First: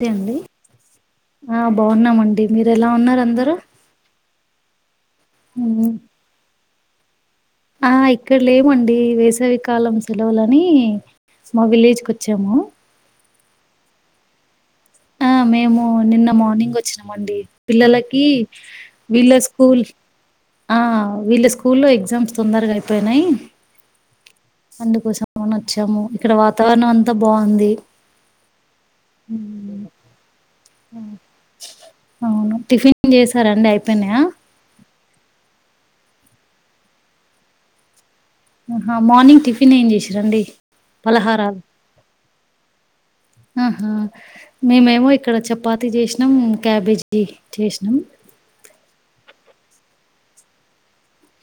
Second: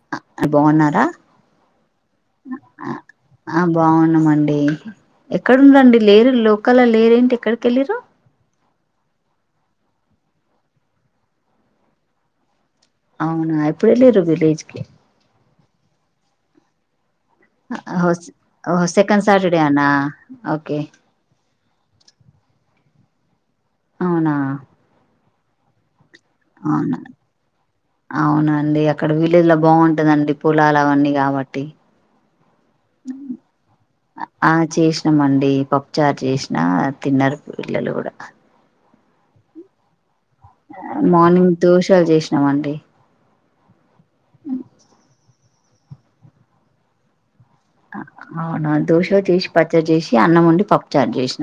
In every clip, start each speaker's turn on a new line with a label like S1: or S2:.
S1: తే అండి
S2: ఆ బాగున్నారా
S1: ఆ బాగున్నామండి మీరు ఎలా ఉన్నారు అందరూ హ్మ్.
S2: ఎక్కడుంరండి లేరు లోకల్ల లేరు ఏంటి
S1: ఆ ఇక్కడ లేమండి వేసవి కాలం సెలవులని మా విలేజ్ కు వచ్చాము
S2: అవునా ఎప్పుడు వెళ్ళరు విలేజ్కి
S1: ఆ మేము నిన్న మార్నింగ్ వచ్చిన మండి పిల్లలకి
S2: ఓహో సెకండ్
S1: వీళ్ళ
S2: సాటర్డే
S1: స్కూల్
S2: అనా ఓకే
S1: ఆ వీళ్ళ స్కూల్ల్లో ఎగ్జామ్స్ తొందరగా అయిపోయినాయ్
S2: అవునా
S1: మని వచ్చాము ఇక్కడ వాతావరణం
S2: అవునా
S1: అంతా బాగుంది
S2: అవునండి అక్కడ విలేజ్ లో బాగుంటందండి పొలాలు అవన్నీ కాబట్టి
S1: అవును టిఫిన్ చేసారండి అయిపోయినాయా
S2: ఆ చేసినమండి పప్పుచార్ చేసిన తిన్నారు పిల్లలు కూడా
S1: హ మార్నింగ్ టిఫన్ ఏం చేస్
S2: మార్నింగ్ దోషాలు చేసినామండి
S1: ఆహా మీ మేమో ఇక్కడ చపాతిీ చేసినాం క్యాబేజీ చేసినాం.
S2: అవునా దోస చేసి పచ్చడి చేసి అన్నం వండి పప్పుచారు చేస్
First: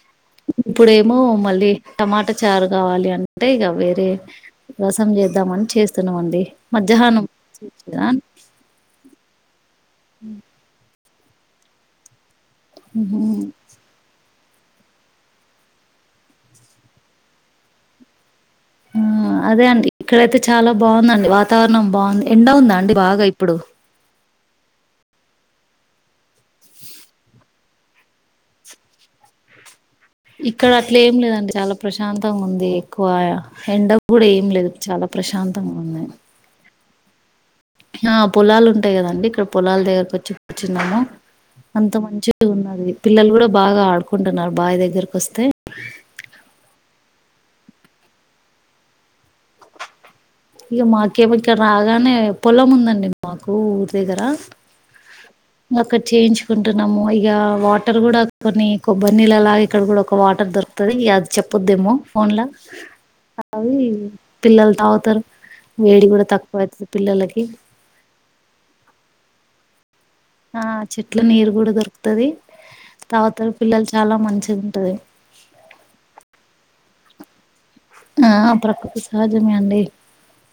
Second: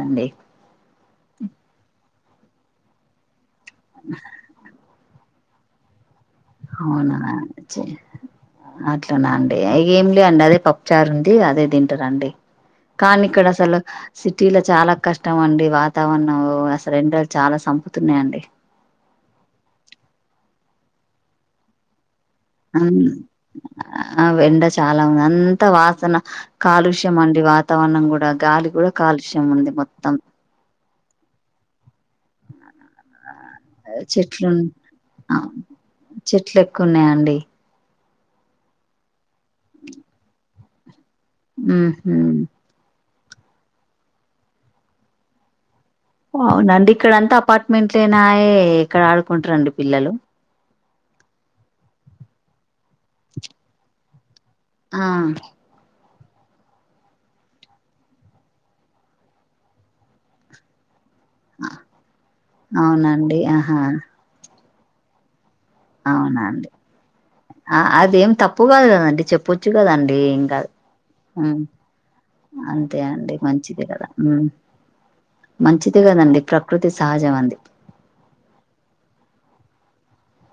S1: ఇప్పుడేమో మళ్ళీ టమాటా చారు కావాలి అంటే ఇగ వేరే రస్ ం చేద్దామని చేస్తున్నామండి
S2: అవునా
S1: మధ్యాహ్నం
S2: చె
S1: చేసినా
S2: అట్లానా అండి ఇగ ఎం లే అండి అదే పప్పుచారు ఉం ది అదే తింటరండి
S1: హుహు.
S2: కానీ ఇక్కడ అసలు సి సిటీల చాలా కష్టం అండి వాతావరణం ఓ అసలు ఎండలు చాలా చంపుతున్నాయండి
S1: హు అదే అండి ఇక్కడయితే చాలా బాగుందండి వాతావరణం బావుంది ఎండవుందా అండి బాగా ఇప్పుడు
S2: ఆ ఎండ చాలా ఉంది అంత వాసన కాలుష్యం అండి వాతావరణం కూడా గాలి కూడా కా కల్షియం ఉంది మొత్
S1: ఇక్కడ అట్లే ఏం లేదండి చాల ప్రశాంతంగా ఉంది ఎక్కువ ఎండ కూడా ఏం
S2: చెట్లు
S1: లేదు చాలా ప్రశాంతంగా ఉంది
S2: కున్నాయండి
S1: ఆ పొలాలు ఉంటాయి కదండి ఇక్కడ పొలాల దగ్గరకి వచ్చి కూర్చున్నాము అంత
S2: ఉహు
S1: మంచిగ ఉన్నది పిల్లలు కూడా బాగా ఆడుకుంటున్నారు బావి దగ్గరికొస్తే
S2: అవునండి ఇక్కడ అంత అపార్ట్మెంట్లనాయే ఇక్కడ ఆడుకుంటారండి పిల్లలు
S1: ఇక మాకేమి ఇక్కరాగానే పొలం ఉందండి మాకు. ఊరి దగ్గర
S2: ఆ
S1: అక్కడ చేయించుకుంటున్నాము. ఇగ వాటర్ కూడ కొన్ని కొబ్బరి నీళ్ళలా ఇక్కడ కూడ ఒక వాటర్ దొరుకుతది. ఇగ ది చెప్పొద్దేమో ఫోన్లా.
S2: అవునండి
S1: అవి
S2: ఆహా
S1: పిల్లలు తాగుతరు.
S2: అవునా అండి! ఆ అదేం తప్పు కాదు కదండి చెప్పో
S1: ఆ చెట్ల నీరు కూడ దొరుకుతది.
S2: అంతే అండి
S1: తాగుతరు పిల్లలు చాల మంచిగుంటది.
S2: మంచిదే కదండి. ప్రకృతి సహజం అది.
S1: ఆ ప్రకృతి సహజమే అండి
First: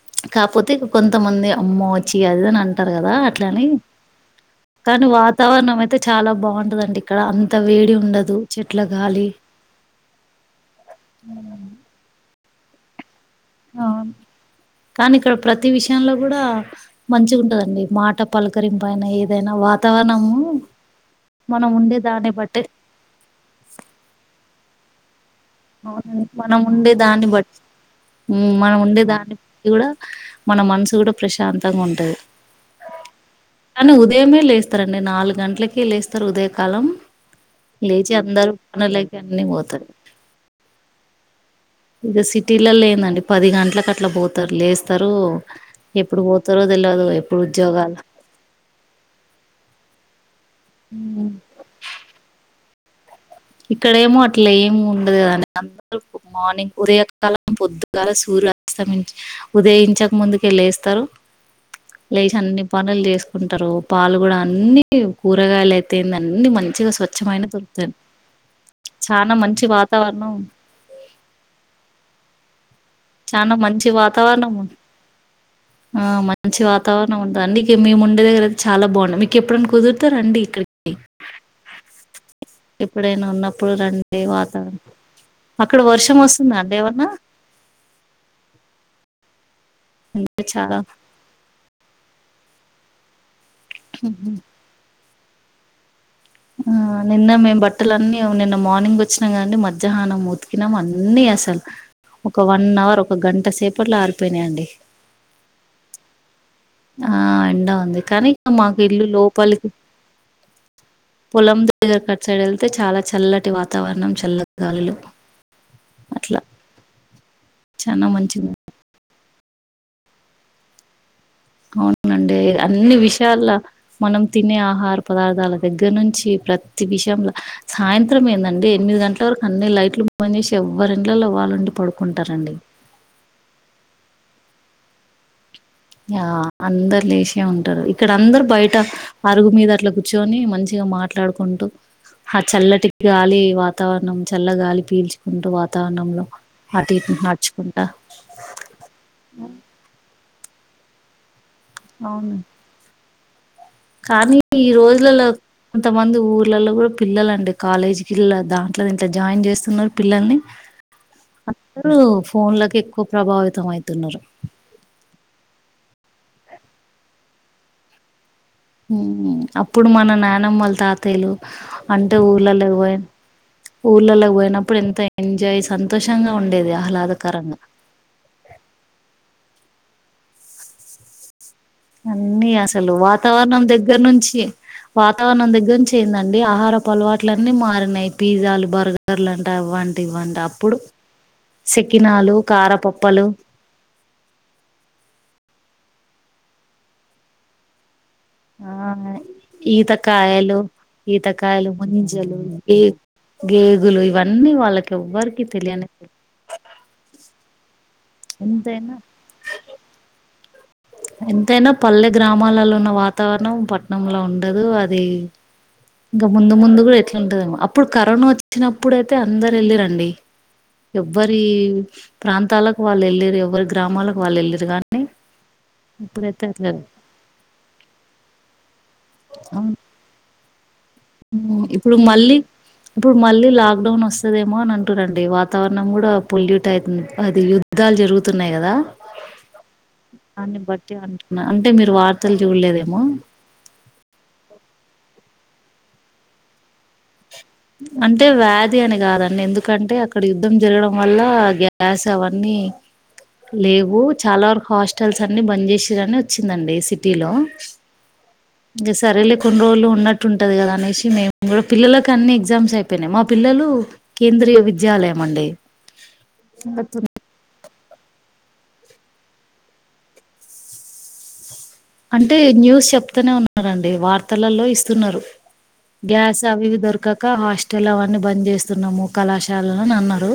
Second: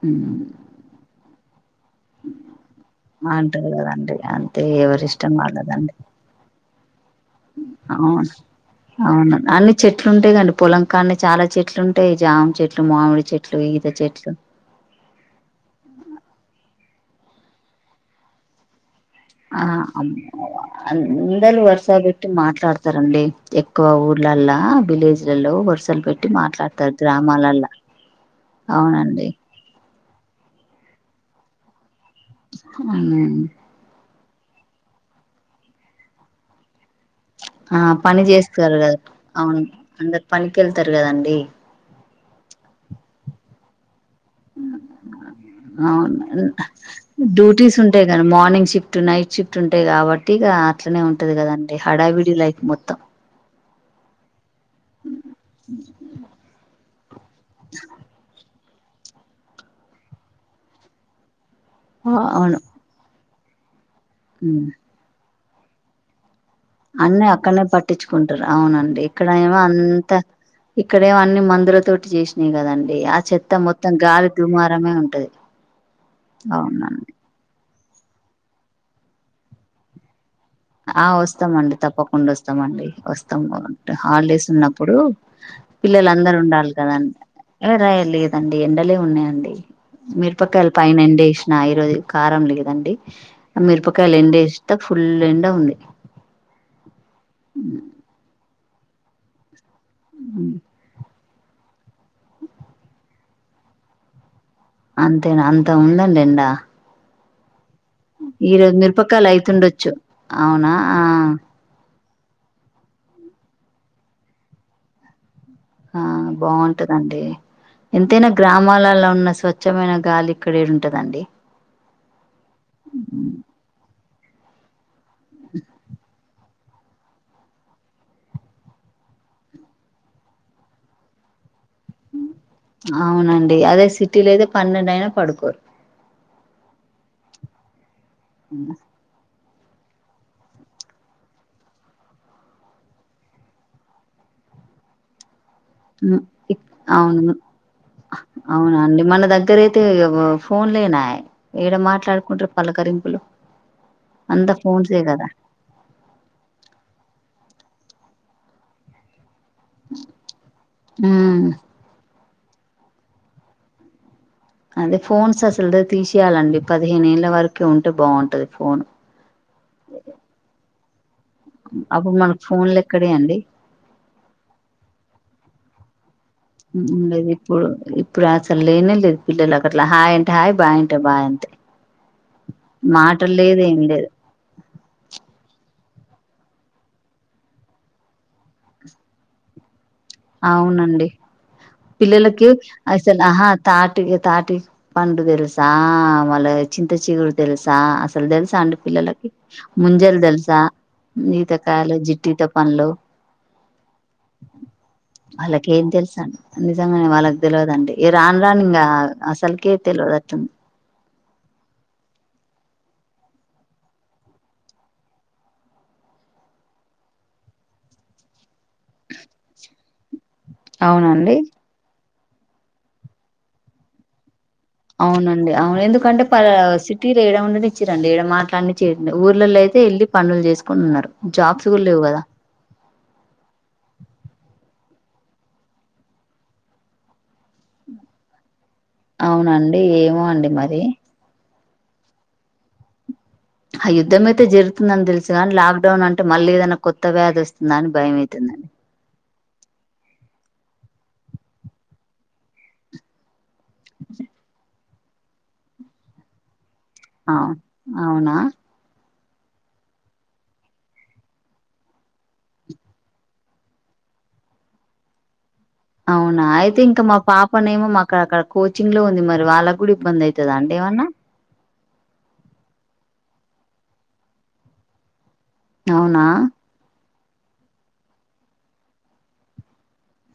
S2: ఉమ్
S1: కాపోతే కొంతమంది అమ్మో చ్చి అది ఇదని అంటారు కదా అట్లని.
S2: అంటారు కదండి అంతే ఎవరి
S1: కానీ
S2: ఇష్టం
S1: వాతావరణం
S2: వాళ్ళదండి
S1: అయితే, చాలా బాగుంటదండి ఇక్కడ అంత వేడి
S2: అవును
S1: ఉండదు. చెట్
S2: అవును. అన్ని చెట్లు ఉంటాయి కండి పొలంకానే చాలా చెట్లు ఉంటాయి. జామ చెట్లు, మామిడి చెట్
S1: అవును. కానీ, ఇక్కడ ప్రతి విషయంలో, కూడ మంచిగుంటదండి. మాట, పలకరింపు అయినా ఏదైనా
S2: ఆ
S1: వాతావరణము
S2: అందరు
S1: మనం
S2: వరుస
S1: ఉండే
S2: పెట్టి
S1: దాన్ని బట్టే
S2: మాట్లాడతారండి. ఎక్కువ ఊర్లల్లా. ఆ విలేజ్.
S1: అవునండి. మనం ఉండే దాన్ని బట్,
S2: గ్రామాలల్లా
S1: మ్ మనం ఉండే
S2: అవునండి
S1: దాన్ని బట్టి కూడ మన మనసు కూడ ప్రశాంతంగా ఉంటది.
S2: మ్
S1: ఏమే లేస్తారండి. నాలుగు గంటలకె లేస్తారు, ఉదయ కాలం.
S2: ఆ పని చేస్తారు కదా!
S1: అన్నీ
S2: అవును,
S1: పోతారు.
S2: అందరు పనికెళ్తారు కదండి!
S1: ఇగ సిటీలలో ఏందండి, పది గంటలకు అట్ల పోతారు. లేస్తారు ఎప్పుడు
S2: అవున,
S1: పోతారో తెల్వదు ఎప్పుడు
S2: డ్యూటీస్
S1: ఉద్యోగాలు
S2: ఉంటాయి కదా! మార్నింగ్ షిఫ్ట్, నైట్ షిఫ్ట్ ఉంటాయి కాబట్ ట్టి ఇగ అట్లనే ఉంటది కదండి! హడావిడి లైఫ్ మొత్తం.
S1: ఇక్కడేమో అట్ల ఏమి ఉండదు కదండి! అందరు మార్నింగ్, ఉదయ కా లం పొద్దుగాల, సూర్యా అస్తమించి ఉదయించక ముందుకే లేస్తారు. లేచి
S2: అవును
S1: అన్ని పనులు చేసుకుంటారు. పాలు కూడ
S2: ఉమ్.
S1: అన్ని కూరగాయలు అయితే ఎన్నని అన్ని మంచిగా స్వచ్ఛమైన దొరుకుతయి.
S2: తీసుకుంటారు. అవునండి. ఇక్కడేమో, అంత
S1: వాతావరణం
S2: ఇక్కడేమో అన్ని మందుల తోటి చేసినయి కదండి. ఆ
S1: చానా
S2: చెత్త
S1: మంచి
S2: మొత్తం గాలి
S1: వాతావరణం
S2: దుమారమే ఉంటది.
S1: ఆ మంచి
S2: అవునండి
S1: వాతావరణం ఉంటది. అందుకే మేము ముండే దగ్గర అయితే చాలా బాగుండె మీకు ఎప్పుడైనా కుదురుతే రండి. ఇక్కడికి
S2: ఆ వస్తమండి. తప్పకుండా వస్తమండి.
S1: ఎప్పుడైనా
S2: వస్తాము
S1: ఉన్నప్పుడు రండి
S2: హాలిడేస్
S1: వాతావరణం
S2: ఉన్నప్పుడు.
S1: అక్కడ వర్షం
S2: పిల్లలందరూ
S1: వస్తుందా
S2: ఉండాలి
S1: అండి ఏమన్నా
S2: కదండి. ఎ రెయ్ లెదండి ఎండలే ఉన్నాయండి.
S1: అంటే
S2: మిరపకాయలు
S1: చాలా
S2: పైన ఎండేసిన ఈరోజు, కారం లేదండి. ఆ మిరపకాయలు ఎండేస్తే, ఫుల్ ఎండ ఉంది.
S1: ఆ నిన్న మేము బట్టలన్నీ నిన్న మార్నింగ్ వచ్చినం కదండి! మద్ మధ్యాహ్నం ఉతికినాం. అన్ని అసలు ఒక వన్ అవర్ ఒక గంట సేపట్లో ఆరిపోయినాయండి.
S2: అంతేన! అంత ఉందండి ఎండ.
S1: ఆ ఎండ ది కానీ,
S2: ఈరోజు
S1: మాకు ఇల్లు
S2: మిరపకాయలు
S1: లోపలికి,
S2: అయితుండొచ్చు అవునా ఆ
S1: పొలం దగ్గర కట్ సైడ్ ఎళ్తే చాల చల్లటి వాతావరణం. చల్లగాలులు
S2: ఆ బాంటదండి.
S1: చానా
S2: ఎంతైనా
S1: మంచిగా
S2: గ్రామాలలో ఉన్న స్వచ్ స్వచ్ఛమైన గాలి ఇక్కడ ఎడుంటదండి?
S1: అవునండి. అన్ని విషయాల్ల మనం తినే ఆహార పదార్థాల దగ్గర నుంచి, ప్రతి విషయంలో సాయంత్రం ఏందండి! ఎనిమిగంటల వరకు అన్ని లైట్లు ద్ చేసి ఎవ్వరి ఇండ్లలో వాళ్లు ఉండి
S2: అవునండి. అదే సిటీలో అయితే పన్నెండు అయినా పడుకోరు.
S1: ఆ అందరు లేశే ఉంటారు. అరుగు మీద అట్ల కూర్చొని మంచిగా మాట్లాడుకుంటూ, ఆ చల్లటి గాలి, వాతావరణం, చల్ల గాలి పీల్చుకుంటూ, వా
S2: మ్ అవును అవునండి మన దగ్గర అయితే ఇగ ఫోన్ లేనా ఏడ
S1: అవును
S2: మాట్లాడుకుంటారు పలకరింపులు
S1: కానీ
S2: అంతా
S1: ఈ
S2: ఫోన్సే
S1: రోజులలో
S2: కదా
S1: కొంతమంది ఊర్లలో గూడా పిల్లలండి కాలేజీకి పిల్ల దాంట్లో దీంట్లో జాయిన్ చేస్తున్నారు పిల్లల్ని
S2: ఉమ్
S1: అందరూ ఫోన్లలకు ఎక్కువ ప్రభావితం అయితున్నారు
S2: అదే ఫోన్స్ అసలు తీసేయాలండి పదిహేనళ్ళ వరక ఉంటే బాగుంటది ఫోన్
S1: మ్ అప్పుడు మన నానమ్మోలు తాత తెలు అంటే
S2: అప్పుడు మనకు
S1: ఊళ్ళలో
S2: ఫోన్లు
S1: పోయి
S2: ఎక్కడే అండి
S1: ఊర్ళలో పోయినప్పుడు ఎంత ఎంజాయ్ సంతోషంగా ఉండేది
S2: ఉండేది
S1: ఆహ్లాదకరంగా
S2: ఇప్పుడు ఇప్పుడు అసలు లేనే లేదు పిల్లలు అట్లా హాయ్ అంటే హాయ్ బాయ్ అంటే బాయ్ అంతే
S1: అన్నీ అసలు
S2: మాటలు
S1: వాతావరణం
S2: లేదు ఏం
S1: దగ్గర
S2: లేదు
S1: నుంచి వాతావరణం దగ్గర నుంచి ఏందండి ఆహారపు అలవాట్ల అన్నీ మారినయి పిజ్జాలు బర్గర్లు అంటే అవంటి తివ్వంట అప్పుడు
S2: అవునండి
S1: సెకినాలు
S2: పిల్లలకి అసలు
S1: కారపప్పలు
S2: ఆహా తాటి తాటి పండు తెలుసా ఆ మళ్ల చింత చిగురు తెలుసా దెల్సా
S1: ఆ
S2: అండ పిల్లలకి ముంజలు
S1: ఈతకాయలు
S2: దెల్సా ఈత
S1: ఈతకాయలు
S2: కాయలు
S1: ముంజలు
S2: జిట్టిట
S1: గే
S2: పన్లు
S1: గేగులు ఇవన్నీ వాళ్ళకి ఎవ్వరికి
S2: వాళ్ళకేం
S1: తెలియనే తెలి
S2: తెలుస అండి నిజంగానే వాళ్ళకి తెలివదండి ఏ రాను రాను ఇంగ
S1: ఎంతైనా
S2: అసలుకే తెలియదతను
S1: ఎంతైనా పల్లె గ్రామాలలో ఉన్న వాతావరణం పట్టనంలో ఉండదు అది ఇంగా ముందు ముందు కూడా ఎట్లాంటందేమో అప్పుడు కరోనా వచ్చినప్పుడుయితే అందరు వెళ్ళిరండి
S2: అవునండి
S1: ఎవ్వరి ప్రాంతాలకు వాళ్ళు ఏళ్ళిర్రు ఎవ్వరి గ్రామాలకు వాళ్ళు ఏళ్ళిర్రు
S2: అవునండి అవును ఎందుకంటే ప
S1: అట్లా
S2: సిటీలో ఎడ ఉండినిచ్చిరండి ఏడ మాట్లాడినిచ్చే ఊర్లలో
S1: అవును
S2: అయితే వెల్లి పనులు చేస్
S1: ఇప్పుడు మళ్ళీ ఇప్పుడు మళ్ళీ లాక్డౌన్ వస్తదేమో అని అనుకు టు రండి వాతావరణం కూడా పొల్యూట్ అయితుంది అది యుద్ధాలు జరుగుతున్నాయి గదా
S2: అవునాండి ఏమో అండి
S1: దాన్ని
S2: మరి
S1: బట్టి అంటున్నా. అంటే మీరు వార్తలు చూడలేదేమో
S2: ఆ యుద్ధం అయితే జరుగుతుందని తెలుసు కానీ లాక్డౌన్ అంటే మళ్ళీ ఏదైనా కొత్త వ్యాధి వస్తుందా అని భయం
S1: అంటే
S2: అవుతుందండి
S1: వ్యాధి అని కాదండి ఎందుకంటే అక్కడ యు జరగడం వల్ల గ్యాస్ అవన్నీ లేవు చాలా వరకు హస్ట్ స్టాల్స్ అన్ని బంద్ చేసిని వచ్చిందండి సిటీలో
S2: అవును అవునా
S1: సరిేలే కొన్ని రోజులు ఉన్నట్టు ఉంటంది గదా అనేసి మేము గూడా పిల్లలకు అన్ని ఎగ్జామ్స్ అయిపోయినాయి మా పిల్లలు కేంద్రీయ విద్యాలయం అండి
S2: అవునా అయితే ఇంకా మా పాపనే ఏమో మా అక్కడ అక్కడ కోచింగ్ లో ఉంది మరి వాళ్ళకి కూడా ఇబ్బంది అవుతుందా అండి ఏమన్నా
S1: అంటే న్యూస్ చెప్తూనే ఉన్నారండి వార్తలలో ఇస్తున్నారు
S2: అవునా
S1: గ్యాస్ అవిఇవి దొరకక ఇక హాస్టల్ అవన్నీ బంద్ చేస్తున్నాము కళాశాలలు అని అన్నారు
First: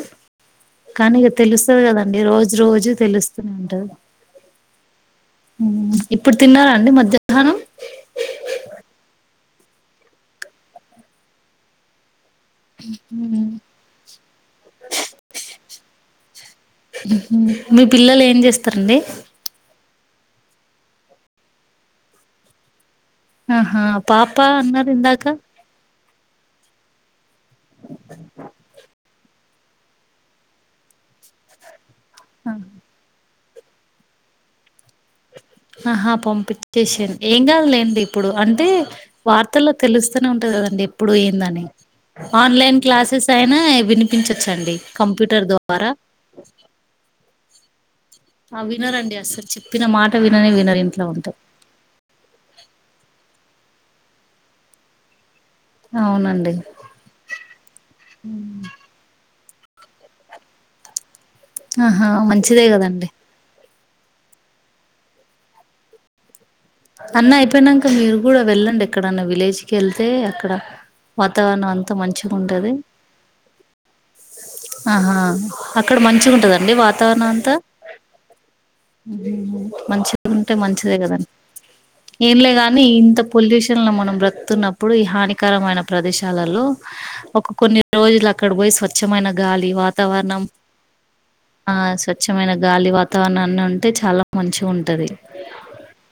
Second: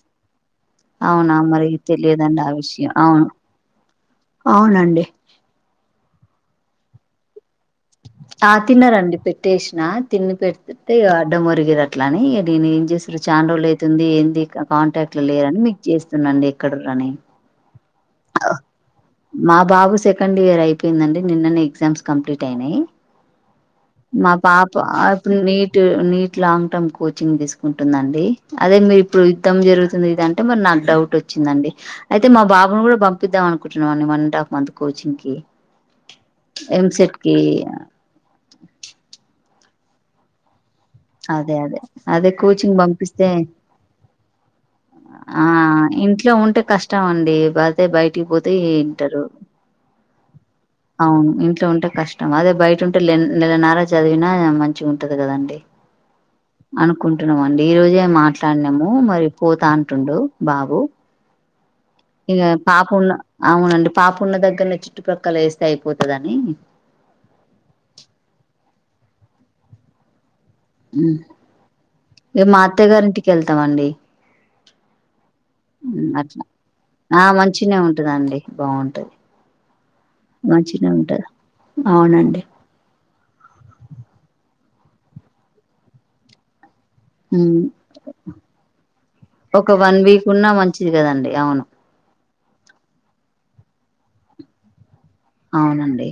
S1: కానీ ఇక
S2: అవునా మరి
S1: తెలుస్తది కదండి
S2: తెలియదండి ఆ
S1: రోజు రోజు
S2: విషయం అవును
S1: తెలుస్తూనే ఉంటారు
S2: అవునండి
S1: మ్మ్ ఇప్పుడు తిన్నారాండి మధ్యాహ్నం
S2: ఆ తన్నారండి పెట్టేసినా తిని పెట్టి అడ్డం మురిగరి అట్లని నేను ఏం చేసిరు
S1: మ్మ్.
S2: చాండ్రోజులైయితుంది ఏంది కాంటాక్ట్ లో లేరని మీకు చేస్తున్నాండి ఇక్కడుర్రని
S1: మీ పిల్లలు ఏం చేస్తారండి
S2: బాబు సెకండ్ ఇయర్ అయిపోయిందండి నిన్న ఎగ్జామ్స్ కంప్లీట్ అయినాయి
S1: ఆహా
S2: మా పాప
S1: అన్నారు ఇందాక
S2: ఇప్పుడు NEET NEET long term coaching తీసుకుంటుందండి అదే మీరు ఇప్పుడు అం జరుగుతుంది ఇదంటే మరి నాకు డౌట్ వచ్చిందండి అయితే మా బాబును కూడా చపిద్దాంమనుకుంటున్నాడి వన్ అండ్ాఫ్ మంత్ కోచి కి
S1: ఆహా పంపించేసాను
S2: ఎంసెట్ కి
S1: ఏం కాదులేండి ఇప్పుడు అంటే వార్త ఇలా తెలుస్తూనే ఉంటుందిండి ఇప్పుడు
S2: అదే
S1: ఏందని
S2: అదే అదే కోచింగ్
S1: ఆన్లైన్ క్లాసెస్
S2: పంపిస్తే
S1: అయినా వినిపించచ్చండి కంప్యూటర్
S2: ఆ
S1: ద్వారా
S2: ఇంట్లో ఉంటే కష్టం అండి బతే బయటికి పోతే
S1: ఆ! వినరండి
S2: వింటారు
S1: అస్సలు చెప్పిన మాట విననే వినరు ఇంట్లో
S2: అవును
S1: ఉంటే.
S2: ఇంట్లో ఉంటే కష్టం అదే బయట ఉంటే నెల నార చదివినా మంచి ఉంటది కదండి
S1: అవునండి.
S2: అనుకుంటున్నామండి ఈ రోజే మాట్లాడినాము మరి పోతాంటుడు బాబు
S1: ఆహా!
S2: ఇక
S1: మంచిదే
S2: పాపు
S1: గదండీ.
S2: ఉన్న అవునండి పాపు ఉన్న దగ్గరన చుట్టుప్రక్కల వేస్తే అయిపోతుదని
S1: అక్కడన్న విలేజ్ కి వెళ్తే అక్కడ వాతావరణం అంతా మంచిగా
S2: ఇక మా
S1: ఉంటది
S2: అత్తయ్య గారింటికి వెళ్తామండి
S1: ఆహా అక్కడ మంచి
S2: అట్లా
S1: ఉంటదండి
S2: ఆ
S1: వాతావరణ అంతా
S2: మంచినే ఉంటదండి బాగుంటది
S1: మంచిది ఉంటే
S2: మంచినే
S1: మంచిదే
S2: ఉంటది
S1: కదండి
S2: అవునండి
S1: ఏంలే గాని ఇంత పొల్యూషన్ లో మనం బ్రతున్నప్పుడు ఈ హానికరమైన ప్రదేశాలలో ఒక కొన్ని రోజులు అక్కడ పోయి స్వచ్ఛమైన గాలి
S2: ఒక వన్ వీక్
S1: వాతావరణం
S2: ఉన్నా మంచిది కదండి అవును
S1: ఆ స్వచ్ఛమైన గాలి వాతావరణాన్ని ఉంటే చాలా మంచి ఉంటది
S2: అవునండి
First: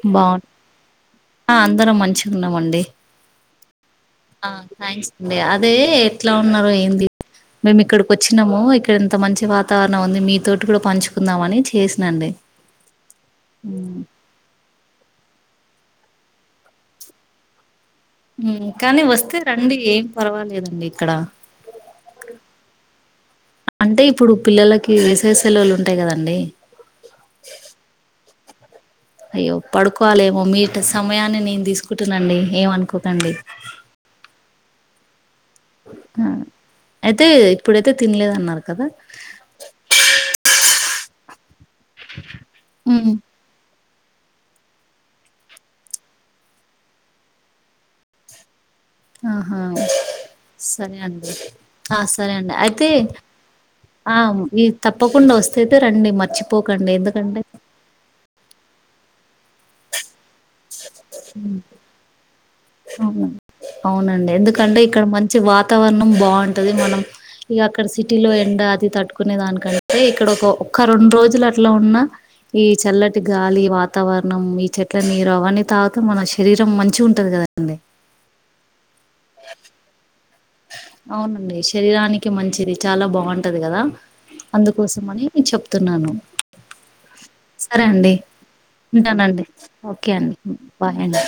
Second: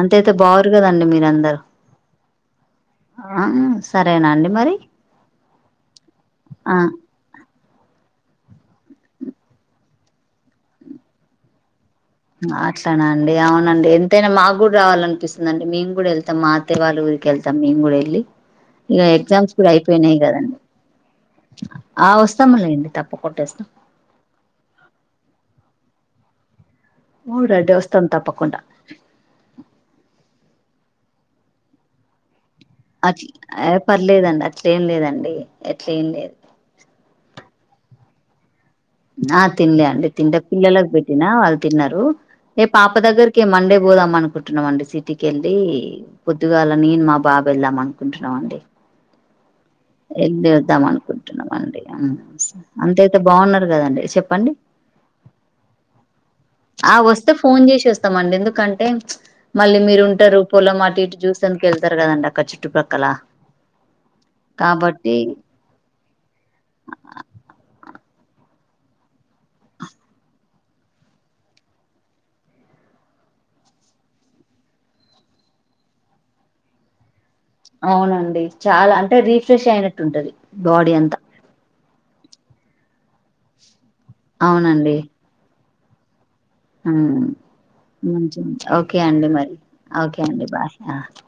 S2: అంతయితే
S1: బాగు
S2: బాగురు కదండి మీరందరు
S1: అందరం మంచి ఉన్నామండి
S2: ఆ సరేనా అండి
S1: ఆ
S2: మరి
S1: థ్యాంక్స్ అండి అదే ఎట్లా ఉన్నారుో
S2: ఆ
S1: ఏంది మేము ఇక్కడికి వచ్చినాము ఇక్కడ ఇంత మంచి వాతావరణం ఉంది మీతోోటి కూడా పంచుకుందాంమని చేసి
S2: అట్లాన అండి అవునండి ఎంతైనా మా కూడా రావాలినిపిస్తుందిండిే కూడా వెతాం మాే వాళ్ళ ఊరికి వెతంేము కూడా వెళ్తం
S1: కానీ వస్తే రండి ఏం
S2: కదండి
S1: పర్వాలేదండి ఇక్కడ
S2: ఆ వస్తాములేండి తప్పకుండా వస్తాం
S1: అంటే ఇప్పుడు పిల్లలకి వేసయ సెలవులు ఉంటాయి కదండి అడి
S2: ఊడా దేవస్థా అ తప్పకుడా
S1: అయ్యో పడుకోవాలేమో మీ సమయాన్ని నేను తీసుకుంటునండి
S2: అట్
S1: ఏమనుకోకండి
S2: ఏ పర్లేదండి అట్లేం లేదండి అట్ల ఏం లేదు
S1: అయితే ఇప్పుడైతే తినలేదన్నారు కదా
S2: ఆ తిినలే అండి తింటే పిల్లలలకు పెట్టినా వాళ్ళు తిన్నారు నే పాప
S1: ఉమ్
S2: దగ్గరికిే మండే పోదాం అనుకుంటున్నాం అండి సిటీకిెళ్ళి పొద్దుగాల నేను మా బాబు వెళ్దాం అనుకుంటున్నాం అండి
S1: ఆహా
S2: వెళ్ళి వద్దాం
S1: సరే అండి
S2: అనుకుంటున్నామ అండి
S1: ఆ సరే అండి అయితే
S2: అంతయితే బాగున్నారు దం
S1: ఆ
S2: చెండి
S1: ఈ తప్పకుండా వస్తేయితే రండి మర్చిపోకండి
S2: వస్తే
S1: ఎందుకంటే
S2: ఫోన్ చేసి వస్తాంం ఎందుే అంటే మళ్ళీ మీరు ఉంటారు పొలం అటి ఇటు చూస అందుక వెళ్తారు కదండి అక్క చెు
S1: అవున అవునండి ఎందుకంటే ఇక్కడ
S2: కాబట్టి
S1: మంచి వాతావరణం బాగుంటది మనం ఇక అక్కడ సిటీలో ఎండ అది తట్టుకునే దానికంటే ఇక్కడ ఒక ఒక్క రెండు రోజులు అట్లా ఉన్నా ఈ చల్లటి గాలి వాతావరణం ఈ చెట్ల నీరు అవన్న తాగితే మన శరీరం మంచి గా ఉంటది కదా అండి
S2: అవునండి చాలా అంటే రీఫ్రెష్ అయినట్టు ఉంటది బాడీ అంతా
S1: అవునండి శరీరానికి మంచిది చాలా బాగుంటది కదా అందుకోసం అని చెప్తున్నాను
S2: హ
S1: సరే అండి ఉంటానండి ఓకే బాయ్ అండి